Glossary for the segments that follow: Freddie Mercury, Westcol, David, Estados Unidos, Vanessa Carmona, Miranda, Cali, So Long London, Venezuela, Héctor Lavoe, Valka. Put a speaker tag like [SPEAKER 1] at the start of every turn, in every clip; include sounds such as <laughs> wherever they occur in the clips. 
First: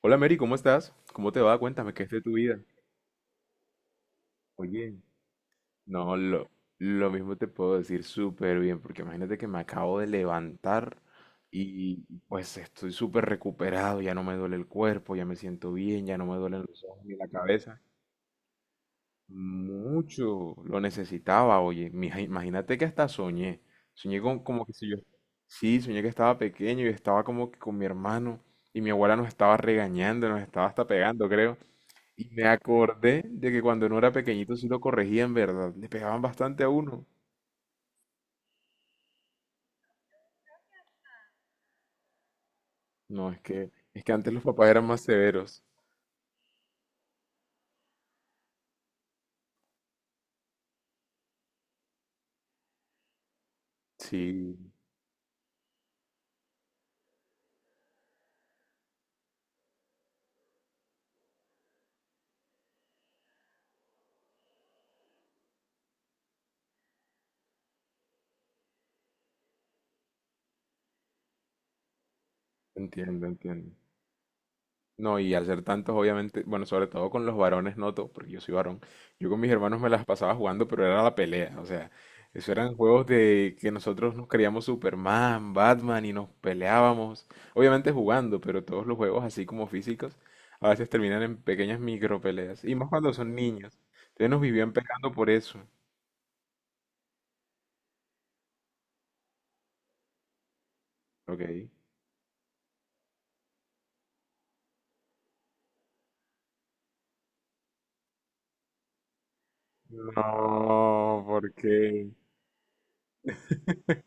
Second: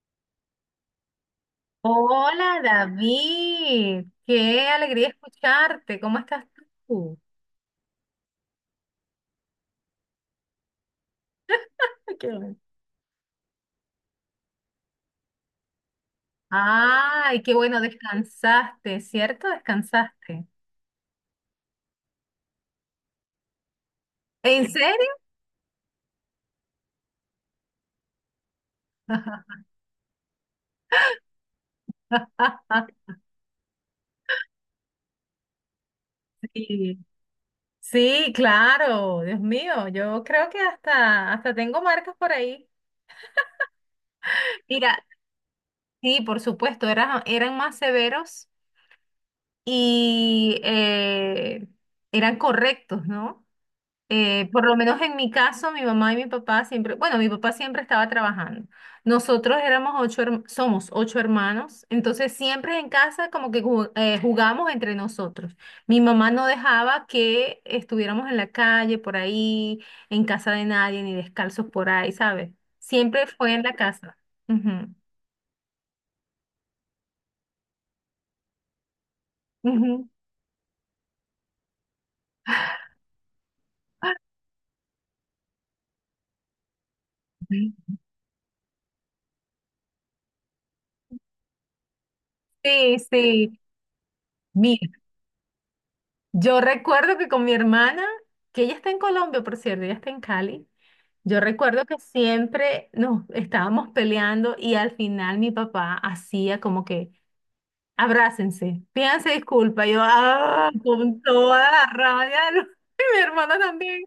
[SPEAKER 1] Hola Mary, ¿cómo estás? ¿Cómo te va? Cuéntame, ¿qué es de tu vida?
[SPEAKER 2] Hola David, qué
[SPEAKER 1] Oye,
[SPEAKER 2] alegría escucharte.
[SPEAKER 1] no,
[SPEAKER 2] ¿Cómo estás
[SPEAKER 1] lo
[SPEAKER 2] tú?
[SPEAKER 1] mismo te puedo decir súper bien, porque imagínate que me acabo de levantar y
[SPEAKER 2] Ay, qué bueno.
[SPEAKER 1] pues estoy súper recuperado, ya no me duele el cuerpo, ya me siento bien, ya no me duelen los ojos ni la
[SPEAKER 2] Ay, qué bueno,
[SPEAKER 1] cabeza.
[SPEAKER 2] descansaste, ¿cierto? Descansaste.
[SPEAKER 1] Mucho, lo necesitaba, oye, mija, imagínate que hasta soñé, soñé con, como
[SPEAKER 2] ¿En
[SPEAKER 1] que si yo,
[SPEAKER 2] serio?
[SPEAKER 1] sí, soñé que estaba pequeño y estaba como que con mi hermano y mi abuela nos estaba
[SPEAKER 2] <laughs>
[SPEAKER 1] regañando, nos estaba hasta pegando, creo. Y me acordé de que cuando uno era pequeñito sí lo corregían, ¿verdad? Le pegaban bastante a
[SPEAKER 2] Sí,
[SPEAKER 1] uno.
[SPEAKER 2] sí, claro, Dios mío, yo creo que hasta tengo marcas por ahí.
[SPEAKER 1] No, es que antes los papás eran más
[SPEAKER 2] Mira,
[SPEAKER 1] severos.
[SPEAKER 2] sí, por supuesto, eran más severos y eran correctos, ¿no?
[SPEAKER 1] Sí,
[SPEAKER 2] Por lo menos en mi caso, mi mamá y mi papá siempre, bueno, mi papá siempre estaba trabajando. Nosotros éramos ocho, somos ocho hermanos, entonces siempre en casa como que jugamos entre nosotros. Mi mamá no dejaba que estuviéramos en la calle, por ahí, en casa de nadie, ni descalzos por ahí, ¿sabes?
[SPEAKER 1] entiendo,
[SPEAKER 2] Siempre fue en
[SPEAKER 1] entiendo.
[SPEAKER 2] la casa. Ujú,
[SPEAKER 1] No, y al ser tantos, obviamente, bueno, sobre todo con los varones noto, porque yo soy varón, yo con mis hermanos me las
[SPEAKER 2] ujú.
[SPEAKER 1] pasaba jugando, pero era la pelea, o sea, eso eran juegos de que nosotros nos creíamos Superman, Batman y nos peleábamos,
[SPEAKER 2] Ujú.
[SPEAKER 1] obviamente jugando, pero todos los juegos así como físicos, a veces terminan en pequeñas micro peleas, y más
[SPEAKER 2] Sí,
[SPEAKER 1] cuando son
[SPEAKER 2] sí.
[SPEAKER 1] niños, entonces nos vivían
[SPEAKER 2] Mira,
[SPEAKER 1] pegando por eso,
[SPEAKER 2] yo recuerdo que con mi hermana, que ella está en Colombia, por cierto, ella está en Cali. Yo
[SPEAKER 1] ok.
[SPEAKER 2] recuerdo que siempre nos estábamos peleando y al final mi papá hacía como que, abrácense, pídanse disculpa. Yo, con
[SPEAKER 1] No,
[SPEAKER 2] toda la
[SPEAKER 1] porque.
[SPEAKER 2] rabia, <laughs> y mi hermana también.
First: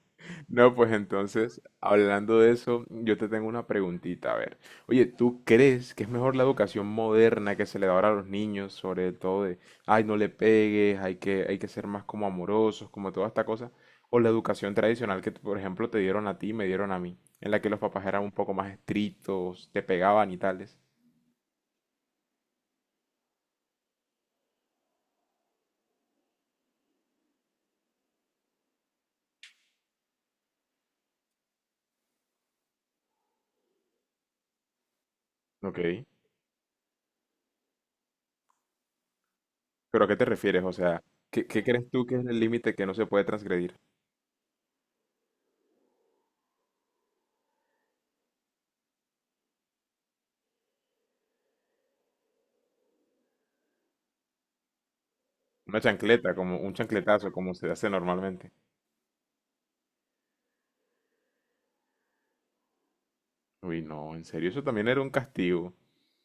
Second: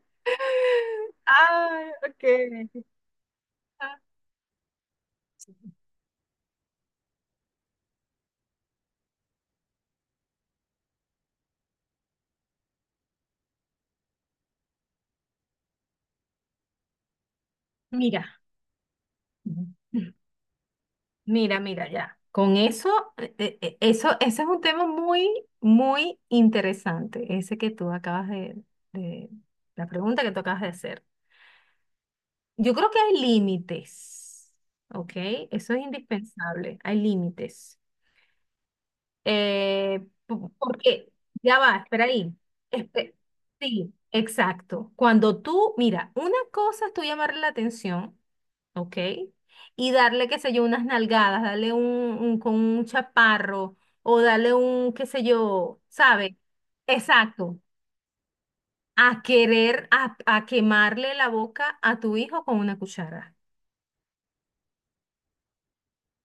[SPEAKER 1] No, pues entonces,
[SPEAKER 2] Ay, ok.
[SPEAKER 1] hablando de eso, yo te tengo una
[SPEAKER 2] Ah,
[SPEAKER 1] preguntita, a ver. Oye, ¿tú crees que es mejor la educación moderna que se le da ahora a los niños, sobre todo de, ay, no le pegues, hay que ser más como amorosos, como toda esta cosa? O la educación tradicional que, por ejemplo, te dieron a ti, y me dieron a mí, en la que los papás eran un
[SPEAKER 2] Mira,
[SPEAKER 1] poco más estrictos, te pegaban y tales.
[SPEAKER 2] mira, mira, ya. Con eso, eso, ese es un tema muy, muy interesante, ese que tú acabas de, la pregunta que tú acabas de hacer. Yo creo que hay límites, ¿ok? Eso
[SPEAKER 1] Ok.
[SPEAKER 2] es indispensable, hay límites.
[SPEAKER 1] ¿Pero a qué te refieres? O sea,
[SPEAKER 2] Porque,
[SPEAKER 1] ¿qué,
[SPEAKER 2] ya
[SPEAKER 1] qué
[SPEAKER 2] va,
[SPEAKER 1] crees tú
[SPEAKER 2] espera
[SPEAKER 1] que es
[SPEAKER 2] ahí.
[SPEAKER 1] el límite que no se
[SPEAKER 2] Espe-
[SPEAKER 1] puede transgredir?
[SPEAKER 2] sí, exacto. Cuando tú, mira, una cosa es tú llamarle la atención, ¿ok? Y darle, qué sé yo, unas nalgadas, darle con un chaparro o darle un, qué sé
[SPEAKER 1] Una
[SPEAKER 2] yo,
[SPEAKER 1] chancleta,
[SPEAKER 2] ¿sabe?
[SPEAKER 1] como un chancletazo, como
[SPEAKER 2] Exacto.
[SPEAKER 1] se hace normalmente.
[SPEAKER 2] A querer, a quemarle la boca a tu hijo con una cuchara.
[SPEAKER 1] Uy, no, en serio, eso también era un castigo.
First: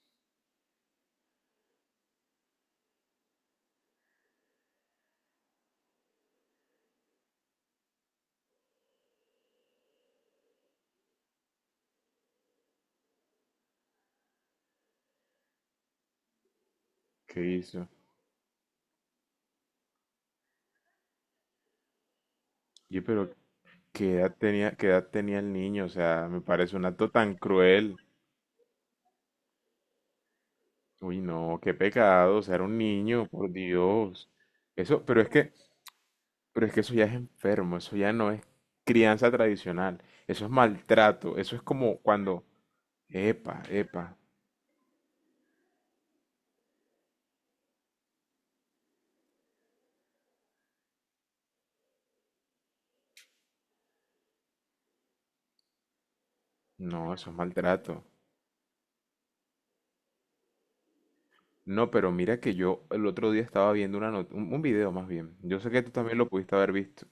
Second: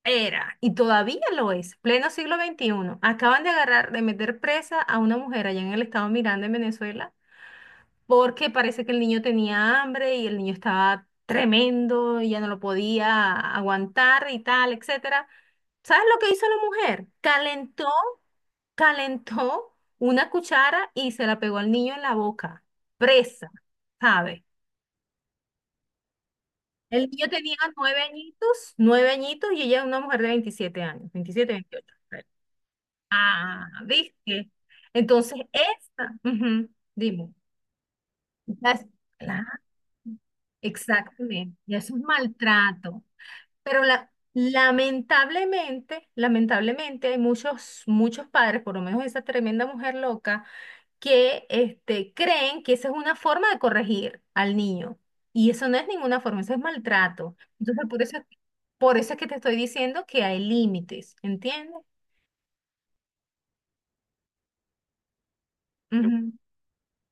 [SPEAKER 2] Era, y todavía lo es, pleno siglo XXI. Acaban de agarrar, de meter presa a una mujer allá en el estado Miranda, en Venezuela, porque parece que el niño tenía hambre y el niño estaba tremendo y ya no lo podía aguantar y tal, etcétera. ¿Sabes lo que hizo la mujer?
[SPEAKER 1] ¿Qué hizo?
[SPEAKER 2] Calentó una cuchara y se la pegó al niño en la boca,
[SPEAKER 1] Oye, pero
[SPEAKER 2] presa,
[SPEAKER 1] ¿qué edad
[SPEAKER 2] ¿sabes?
[SPEAKER 1] tenía, qué edad tenía el niño? O sea, me parece un acto
[SPEAKER 2] El niño
[SPEAKER 1] tan
[SPEAKER 2] tenía
[SPEAKER 1] cruel.
[SPEAKER 2] 9 añitos, 9 añitos, y ella es una mujer de 27 años,
[SPEAKER 1] Uy,
[SPEAKER 2] 27
[SPEAKER 1] no, qué
[SPEAKER 2] 28.
[SPEAKER 1] pecado. O sea, era un niño, por
[SPEAKER 2] Ah,
[SPEAKER 1] Dios.
[SPEAKER 2] ¿viste?
[SPEAKER 1] Eso,
[SPEAKER 2] Entonces,
[SPEAKER 1] pero
[SPEAKER 2] ujú,
[SPEAKER 1] es que eso ya es
[SPEAKER 2] dime,
[SPEAKER 1] enfermo, eso ya no es
[SPEAKER 2] ya es-
[SPEAKER 1] crianza
[SPEAKER 2] claro,
[SPEAKER 1] tradicional. Eso es maltrato. Eso
[SPEAKER 2] exactamente,
[SPEAKER 1] es
[SPEAKER 2] ya es
[SPEAKER 1] como
[SPEAKER 2] un
[SPEAKER 1] cuando,
[SPEAKER 2] maltrato.
[SPEAKER 1] epa,
[SPEAKER 2] Pero
[SPEAKER 1] epa.
[SPEAKER 2] lamentablemente, lamentablemente hay muchos, muchos padres, por lo menos esa tremenda mujer loca, que creen que esa es una forma de corregir al niño. Y eso no es ninguna forma, eso es
[SPEAKER 1] No, eso es
[SPEAKER 2] maltrato. Entonces, por
[SPEAKER 1] maltrato.
[SPEAKER 2] eso, por eso es que te estoy diciendo que hay límites, ¿entiendes?
[SPEAKER 1] No, pero mira que yo el otro día estaba viendo una not- un video más bien. Yo sé que tú también lo
[SPEAKER 2] Ujú,
[SPEAKER 1] pudiste haber visto.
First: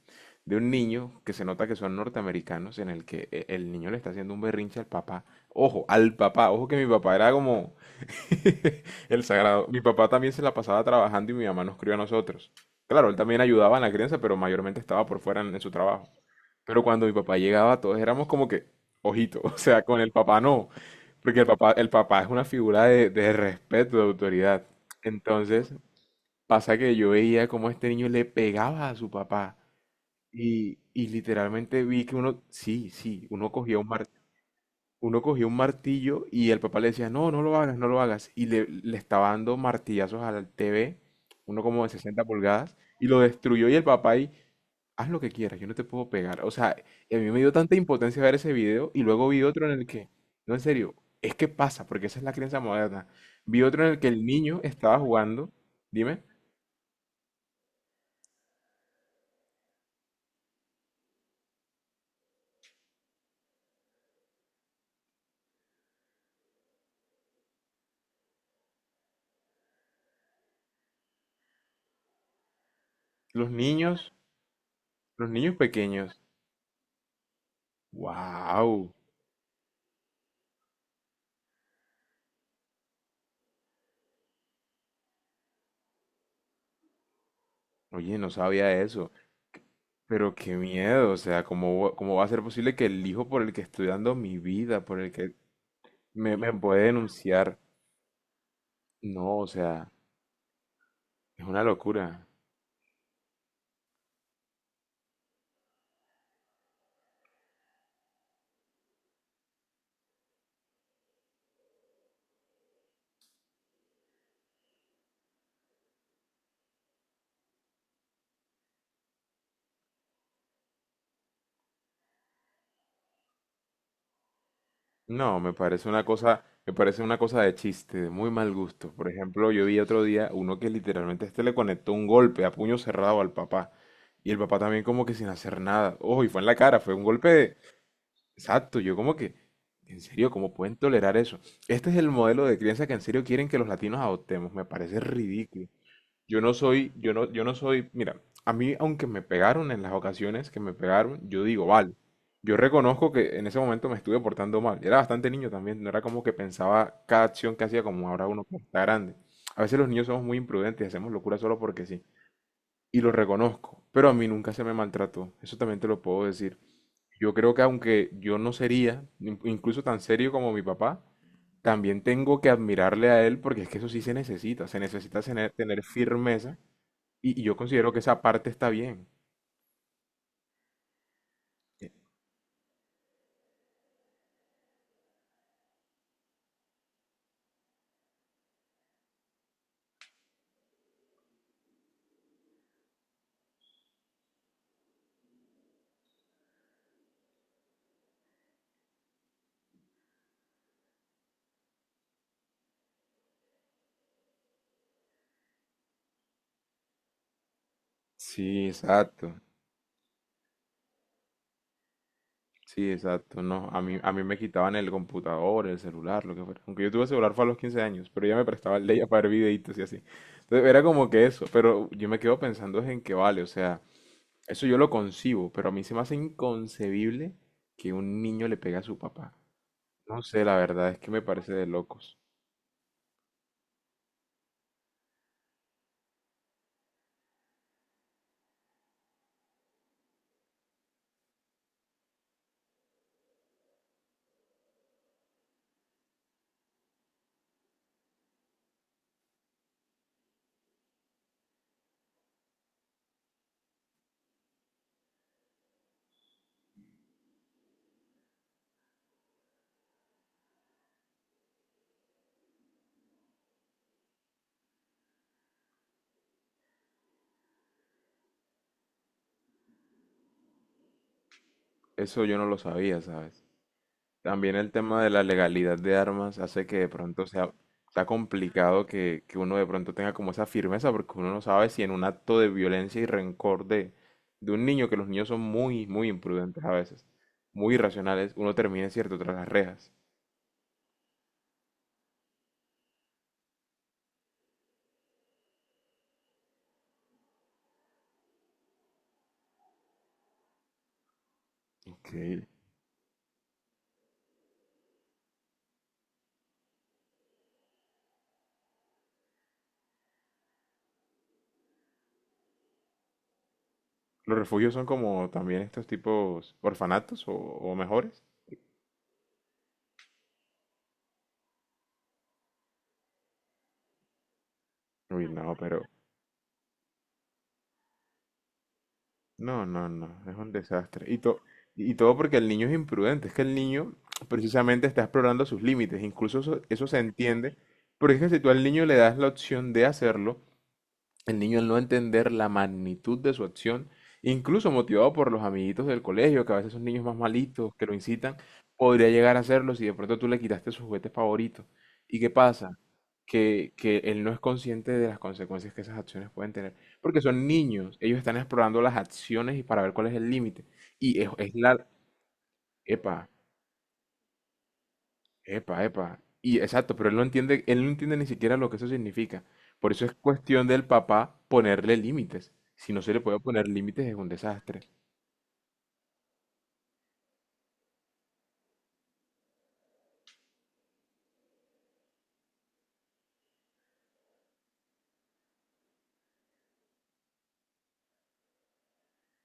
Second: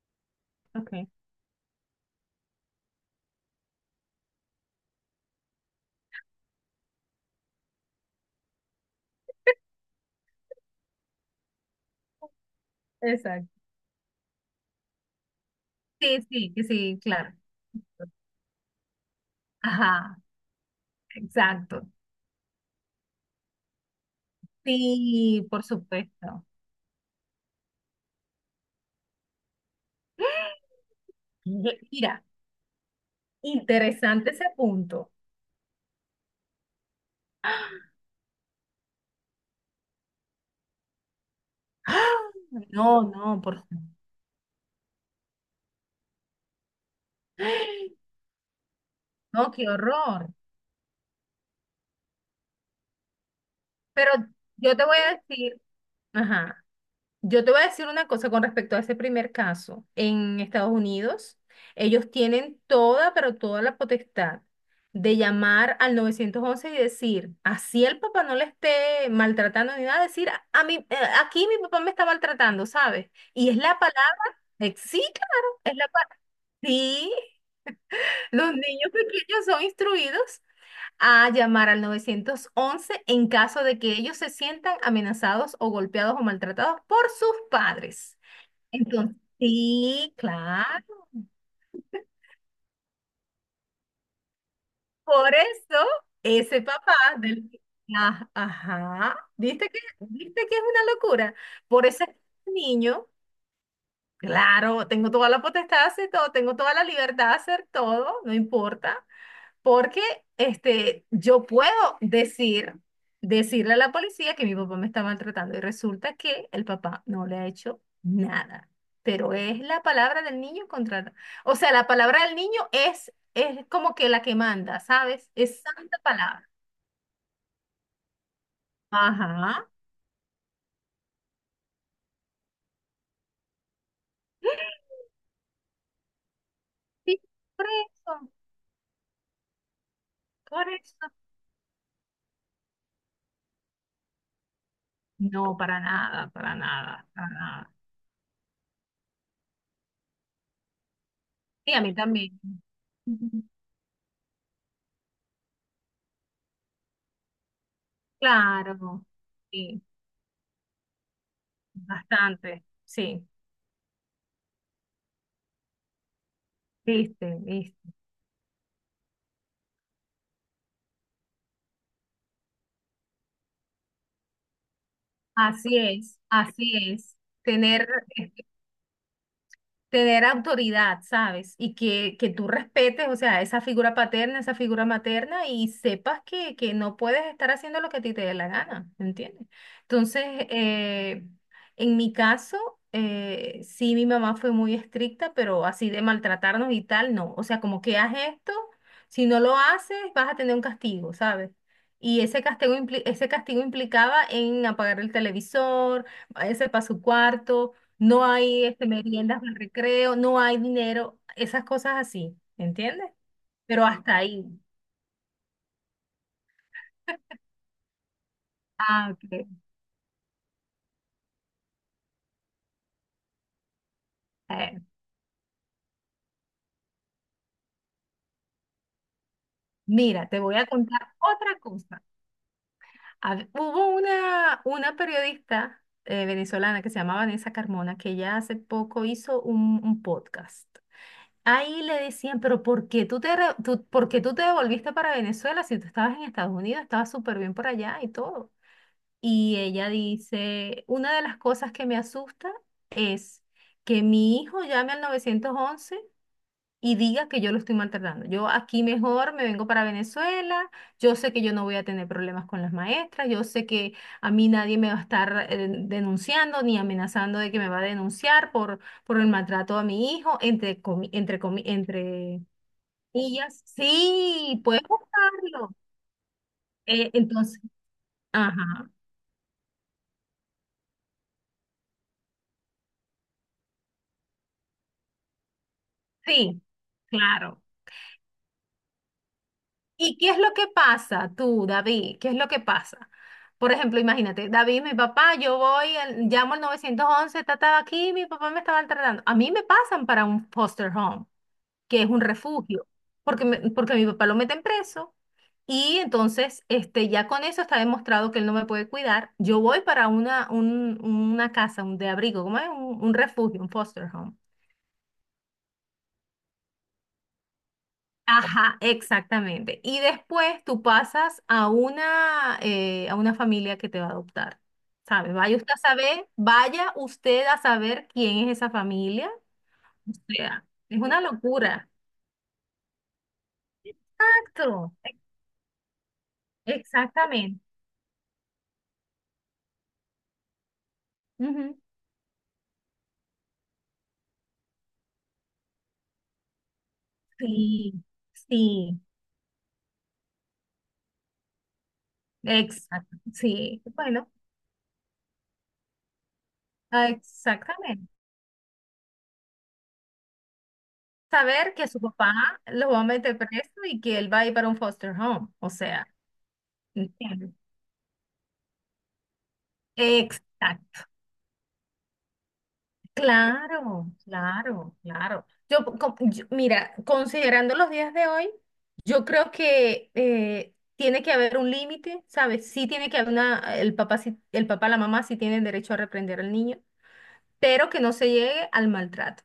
[SPEAKER 1] De un
[SPEAKER 2] ok.
[SPEAKER 1] niño que se nota que son norteamericanos en el que el niño le está haciendo un berrinche al papá. Ojo, al papá. Ojo que mi papá era como, <laughs> el sagrado.
[SPEAKER 2] <laughs>
[SPEAKER 1] Mi papá también se la pasaba trabajando y mi mamá nos crió a nosotros. Claro, él también
[SPEAKER 2] Exacto.
[SPEAKER 1] ayudaba en la crianza, pero mayormente estaba por fuera en su trabajo.
[SPEAKER 2] Sí, sí, que
[SPEAKER 1] Pero
[SPEAKER 2] sí,
[SPEAKER 1] cuando mi
[SPEAKER 2] claro.
[SPEAKER 1] papá llegaba, todos éramos como que, ojito, <laughs> o sea, con el
[SPEAKER 2] Ajá,
[SPEAKER 1] papá no, porque
[SPEAKER 2] exacto.
[SPEAKER 1] el papá es una figura de respeto, de autoridad.
[SPEAKER 2] Sí, por
[SPEAKER 1] Entonces,
[SPEAKER 2] supuesto.
[SPEAKER 1] pasa que yo veía cómo este niño le pegaba a su papá y literalmente vi que
[SPEAKER 2] Mira,
[SPEAKER 1] uno, sí, sí, uno cogía un martillo
[SPEAKER 2] interesante ese punto.
[SPEAKER 1] y el papá le decía, no, no lo
[SPEAKER 2] ¡Ah!
[SPEAKER 1] hagas, no lo hagas. Y le estaba dando martillazos al TV, uno como de 60 pulgadas,
[SPEAKER 2] No,
[SPEAKER 1] y lo
[SPEAKER 2] no, por
[SPEAKER 1] destruyó y el
[SPEAKER 2] favor.
[SPEAKER 1] papá ahí, haz lo que quieras, yo no te puedo pegar. O sea, y a mí me dio tanta impotencia ver ese video y luego vi
[SPEAKER 2] No,
[SPEAKER 1] otro
[SPEAKER 2] qué
[SPEAKER 1] en el que,
[SPEAKER 2] horror.
[SPEAKER 1] no, en serio, es que pasa, porque esa es la crianza moderna. Vi otro en el que
[SPEAKER 2] Pero
[SPEAKER 1] el niño
[SPEAKER 2] yo te voy
[SPEAKER 1] estaba
[SPEAKER 2] a
[SPEAKER 1] jugando,
[SPEAKER 2] decir,
[SPEAKER 1] dime,
[SPEAKER 2] ajá. Yo te voy a decir una cosa con respecto a ese primer caso. En Estados Unidos, ellos tienen toda, pero toda la potestad de llamar al 911 y decir, así el papá no le esté maltratando ni nada, decir, a mí, aquí mi papá me está maltratando, ¿sabes? Y
[SPEAKER 1] los
[SPEAKER 2] es la
[SPEAKER 1] niños,
[SPEAKER 2] palabra, sí,
[SPEAKER 1] los
[SPEAKER 2] claro,
[SPEAKER 1] niños
[SPEAKER 2] es la palabra.
[SPEAKER 1] pequeños,
[SPEAKER 2] Sí, los
[SPEAKER 1] wow,
[SPEAKER 2] niños pequeños son instruidos a llamar al 911 en caso de que ellos se sientan amenazados o golpeados o maltratados por sus padres.
[SPEAKER 1] oye, no sabía eso.
[SPEAKER 2] Entonces, sí,
[SPEAKER 1] Pero qué
[SPEAKER 2] claro.
[SPEAKER 1] miedo, o sea, ¿cómo, cómo va a ser posible que el hijo por el que estoy dando mi vida, por el
[SPEAKER 2] Por
[SPEAKER 1] que
[SPEAKER 2] eso,
[SPEAKER 1] me
[SPEAKER 2] ese
[SPEAKER 1] puede
[SPEAKER 2] papá del...
[SPEAKER 1] denunciar?
[SPEAKER 2] Ah, ajá,
[SPEAKER 1] No, o
[SPEAKER 2] ¿viste que,
[SPEAKER 1] sea,
[SPEAKER 2] viste que es una locura?
[SPEAKER 1] es una
[SPEAKER 2] Por ese
[SPEAKER 1] locura.
[SPEAKER 2] niño, claro, tengo toda la potestad de hacer todo, tengo toda la libertad de hacer todo, no importa. Porque yo puedo decir, decirle a la policía que mi papá me está maltratando y resulta que el papá no le ha hecho nada. Pero es la palabra del niño contra. O sea, la palabra del niño es como que la que manda, ¿sabes?
[SPEAKER 1] No, me
[SPEAKER 2] Es
[SPEAKER 1] parece
[SPEAKER 2] santa
[SPEAKER 1] una cosa,
[SPEAKER 2] palabra.
[SPEAKER 1] me parece una cosa de chiste, de muy mal gusto. Por ejemplo, yo
[SPEAKER 2] Ajá.
[SPEAKER 1] vi otro día uno que literalmente a este le conectó un golpe a puño cerrado al papá. Y el papá también
[SPEAKER 2] <gasps>
[SPEAKER 1] como que sin hacer nada. Ojo, y fue en la cara, fue un
[SPEAKER 2] Sí,
[SPEAKER 1] golpe de.
[SPEAKER 2] por eso,
[SPEAKER 1] Exacto, yo como que. En serio, ¿cómo
[SPEAKER 2] por
[SPEAKER 1] pueden
[SPEAKER 2] eso.
[SPEAKER 1] tolerar eso? Este es el modelo de crianza que en serio quieren que los latinos adoptemos. Me parece
[SPEAKER 2] No,
[SPEAKER 1] ridículo.
[SPEAKER 2] para nada,
[SPEAKER 1] Yo no
[SPEAKER 2] para
[SPEAKER 1] soy,
[SPEAKER 2] nada,
[SPEAKER 1] yo
[SPEAKER 2] para
[SPEAKER 1] no, yo no
[SPEAKER 2] nada.
[SPEAKER 1] soy, mira, a mí aunque me pegaron en las ocasiones que me pegaron, yo digo,
[SPEAKER 2] Sí, a
[SPEAKER 1] vale,
[SPEAKER 2] mí también.
[SPEAKER 1] yo reconozco que
[SPEAKER 2] Ujú.
[SPEAKER 1] en ese momento me estuve portando mal. Era bastante niño también, no era como que pensaba cada acción que hacía como ahora uno que está
[SPEAKER 2] Claro,
[SPEAKER 1] grande. A veces
[SPEAKER 2] sí,
[SPEAKER 1] los niños somos muy imprudentes y hacemos locura solo porque sí.
[SPEAKER 2] bastante,
[SPEAKER 1] Y lo
[SPEAKER 2] sí.
[SPEAKER 1] reconozco, pero a mí nunca se me maltrató, eso también te lo puedo decir. Yo
[SPEAKER 2] Viste,
[SPEAKER 1] creo que
[SPEAKER 2] viste.
[SPEAKER 1] aunque yo no sería incluso tan serio como mi papá, también tengo que admirarle a él porque es que eso sí se necesita tener,
[SPEAKER 2] Así
[SPEAKER 1] tener
[SPEAKER 2] es,
[SPEAKER 1] firmeza
[SPEAKER 2] así es.
[SPEAKER 1] y yo
[SPEAKER 2] Tener,
[SPEAKER 1] considero que esa
[SPEAKER 2] es-
[SPEAKER 1] parte está bien.
[SPEAKER 2] tener autoridad, ¿sabes? Y
[SPEAKER 1] Eh,
[SPEAKER 2] que tú respetes, o sea, esa figura paterna, esa figura materna y sepas que no puedes estar haciendo lo que a ti te dé la gana, ¿entiendes? Entonces, eh, en mi caso, sí, mi mamá fue muy estricta, pero así de maltratarnos y tal, no. O sea, como que haz esto, si no lo haces, vas a tener un castigo, ¿sabes? Y ese castigo, ese castigo implicaba en apagar el televisor, váyase para su cuarto, no hay
[SPEAKER 1] Sí, exacto.
[SPEAKER 2] meriendas de recreo, no hay dinero, esas cosas así,
[SPEAKER 1] Sí,
[SPEAKER 2] ¿entiendes?
[SPEAKER 1] exacto. No, a
[SPEAKER 2] Pero
[SPEAKER 1] mí, a
[SPEAKER 2] hasta
[SPEAKER 1] mí me
[SPEAKER 2] ahí.
[SPEAKER 1] quitaban el computador, el celular, lo que fuera. Aunque yo tuve celular fue a los 15 años, pero ya me prestaba el de ella
[SPEAKER 2] Ah,
[SPEAKER 1] para
[SPEAKER 2] ok.
[SPEAKER 1] ver videitos y así. Entonces era como que eso, pero yo me quedo pensando es en que vale, o sea, eso yo
[SPEAKER 2] Eh,
[SPEAKER 1] lo concibo, pero a mí se me hace inconcebible que un niño le pegue a su papá. No
[SPEAKER 2] Mira, te
[SPEAKER 1] sé, la
[SPEAKER 2] voy a
[SPEAKER 1] verdad es
[SPEAKER 2] contar
[SPEAKER 1] que me parece
[SPEAKER 2] otra
[SPEAKER 1] de
[SPEAKER 2] cosa.
[SPEAKER 1] locos.
[SPEAKER 2] Hubo una periodista venezolana, que se llamaba Vanessa Carmona, que ya hace poco hizo un podcast. Ahí le decían, pero por qué tú te devolviste para Venezuela si tú estabas en Estados Unidos, estabas súper bien por allá y todo? Y ella dice, una de las cosas que me asusta es que mi hijo llame al 911 y diga que yo lo estoy maltratando. Yo aquí mejor me vengo para Venezuela, yo sé que yo no voy a tener problemas con las maestras, yo sé que a mí nadie me va a estar denunciando ni amenazando de que me va a denunciar por el maltrato a mi hijo,
[SPEAKER 1] Eso yo
[SPEAKER 2] entre
[SPEAKER 1] no lo sabía, ¿sabes?
[SPEAKER 2] comillas.
[SPEAKER 1] También
[SPEAKER 2] Sí,
[SPEAKER 1] el
[SPEAKER 2] puedes
[SPEAKER 1] tema de la
[SPEAKER 2] buscarlo.
[SPEAKER 1] legalidad de armas hace que de pronto sea,
[SPEAKER 2] Entonces,
[SPEAKER 1] sea complicado
[SPEAKER 2] ajá,
[SPEAKER 1] que uno de pronto tenga como esa firmeza, porque uno no sabe si en un acto de violencia y rencor de un niño, que los niños son muy, muy
[SPEAKER 2] sí,
[SPEAKER 1] imprudentes a veces,
[SPEAKER 2] claro.
[SPEAKER 1] muy irracionales, uno termine, cierto, tras las rejas.
[SPEAKER 2] ¿Y qué es lo que pasa tú, David? ¿Qué es lo que pasa? Por ejemplo, imagínate, David, mi papá, yo voy, llamo al 911, estaba aquí, mi papá me estaba maltratando. A mí me pasan para un foster home, que es un
[SPEAKER 1] Increíble.
[SPEAKER 2] refugio, porque mi papá lo meten preso. Y entonces, ya con eso está demostrado que él no me puede cuidar. Yo voy para una casa, un de abrigo, ¿cómo es? Un refugio, un foster home.
[SPEAKER 1] Los refugios son como también estos tipos orfanatos o mejores.
[SPEAKER 2] Ajá, exactamente. Y después tú pasas a una familia que te va a adoptar,
[SPEAKER 1] Uy,
[SPEAKER 2] ¿sabes?
[SPEAKER 1] no,
[SPEAKER 2] Vaya usted a
[SPEAKER 1] pero.
[SPEAKER 2] saber, vaya usted a saber quién es esa familia.
[SPEAKER 1] No, no,
[SPEAKER 2] O
[SPEAKER 1] no, es un
[SPEAKER 2] sea, es
[SPEAKER 1] desastre. Y,
[SPEAKER 2] una
[SPEAKER 1] to-
[SPEAKER 2] locura.
[SPEAKER 1] y todo porque el niño es imprudente, es que el niño precisamente
[SPEAKER 2] Exacto,
[SPEAKER 1] está explorando sus límites, incluso eso se entiende,
[SPEAKER 2] exactamente.
[SPEAKER 1] porque es que si tú al niño le das la opción de hacerlo, el niño al
[SPEAKER 2] Ujú.
[SPEAKER 1] no entender la magnitud de su acción, incluso motivado por los amiguitos del colegio, que a veces son niños más malitos, que lo
[SPEAKER 2] Sí,
[SPEAKER 1] incitan,
[SPEAKER 2] sí,
[SPEAKER 1] podría llegar a hacerlo si de pronto tú le quitaste su juguete favorito. ¿Y qué pasa?
[SPEAKER 2] exacto,
[SPEAKER 1] Que,
[SPEAKER 2] sí.
[SPEAKER 1] que él
[SPEAKER 2] Bueno,
[SPEAKER 1] no es consciente de las consecuencias que esas acciones pueden tener. Porque son niños,
[SPEAKER 2] exactamente.
[SPEAKER 1] ellos están explorando las acciones y para ver cuál es el límite. Y es, es
[SPEAKER 2] Saber
[SPEAKER 1] la...
[SPEAKER 2] que su papá lo va a
[SPEAKER 1] Epa,
[SPEAKER 2] meter preso y que él va a ir para un foster home, o
[SPEAKER 1] epa,
[SPEAKER 2] sea,
[SPEAKER 1] epa. Y exacto, pero
[SPEAKER 2] ¿entiendes?
[SPEAKER 1] él no entiende ni siquiera lo que eso significa. Por eso es cuestión del
[SPEAKER 2] Exacto.
[SPEAKER 1] papá ponerle límites. Si no se le puede poner límites
[SPEAKER 2] Claro,
[SPEAKER 1] es un desastre.
[SPEAKER 2] claro, claro. Mira, considerando los días de hoy, yo creo que tiene que haber un límite, ¿sabes? Sí tiene que haber una, el papá, sí- el papá, la mamá sí tienen derecho a reprender al niño, pero que no se llegue al maltrato.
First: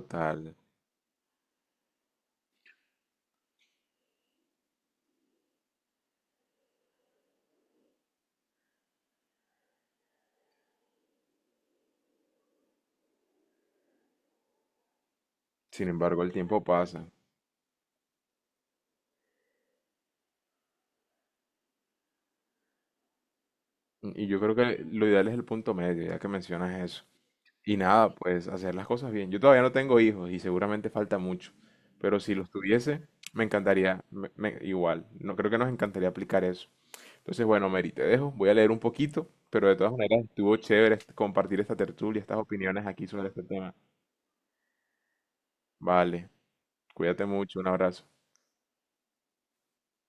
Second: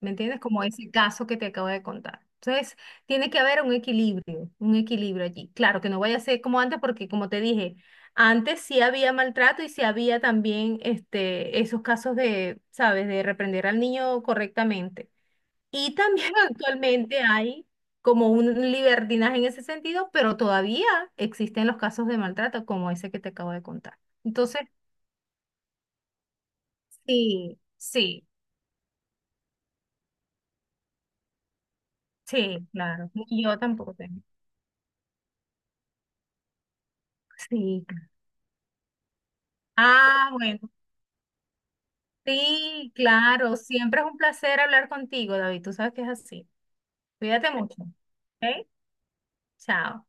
[SPEAKER 2] ¿Me entiendes? Como ese caso que te acabo de contar. Entonces, tiene que haber un equilibrio allí. Claro, que no vaya a ser como antes, porque como te dije, antes sí había maltrato y sí había también esos casos de, ¿sabes?, de reprender al niño correctamente.
[SPEAKER 1] Sin
[SPEAKER 2] Y
[SPEAKER 1] embargo,
[SPEAKER 2] también
[SPEAKER 1] el
[SPEAKER 2] <laughs>
[SPEAKER 1] tiempo pasa.
[SPEAKER 2] actualmente hay como un libertinaje en ese sentido, pero todavía existen los casos de maltrato como ese que te acabo de contar.
[SPEAKER 1] Y yo creo
[SPEAKER 2] Entonces,
[SPEAKER 1] que lo ideal es el punto medio, ya que mencionas eso.
[SPEAKER 2] sí,
[SPEAKER 1] Y nada,
[SPEAKER 2] sí,
[SPEAKER 1] pues hacer las cosas bien. Yo todavía no tengo hijos y seguramente falta mucho. Pero si los
[SPEAKER 2] sí,
[SPEAKER 1] tuviese,
[SPEAKER 2] claro.
[SPEAKER 1] me
[SPEAKER 2] Y yo tampoco
[SPEAKER 1] encantaría,
[SPEAKER 2] tengo.
[SPEAKER 1] igual. No creo que nos encantaría aplicar eso. Entonces, bueno,
[SPEAKER 2] Sí.
[SPEAKER 1] Mary, te dejo. Voy a leer un poquito, pero de todas maneras
[SPEAKER 2] Ah,
[SPEAKER 1] estuvo
[SPEAKER 2] bueno,
[SPEAKER 1] chévere compartir esta tertulia, estas opiniones
[SPEAKER 2] sí,
[SPEAKER 1] aquí sobre este
[SPEAKER 2] claro.
[SPEAKER 1] tema.
[SPEAKER 2] Siempre es un placer hablar contigo, David. Tú sabes que es
[SPEAKER 1] Vale,
[SPEAKER 2] así.
[SPEAKER 1] cuídate
[SPEAKER 2] Cuídate
[SPEAKER 1] mucho, un
[SPEAKER 2] mucho.
[SPEAKER 1] abrazo.
[SPEAKER 2] ¿Ok? Chao.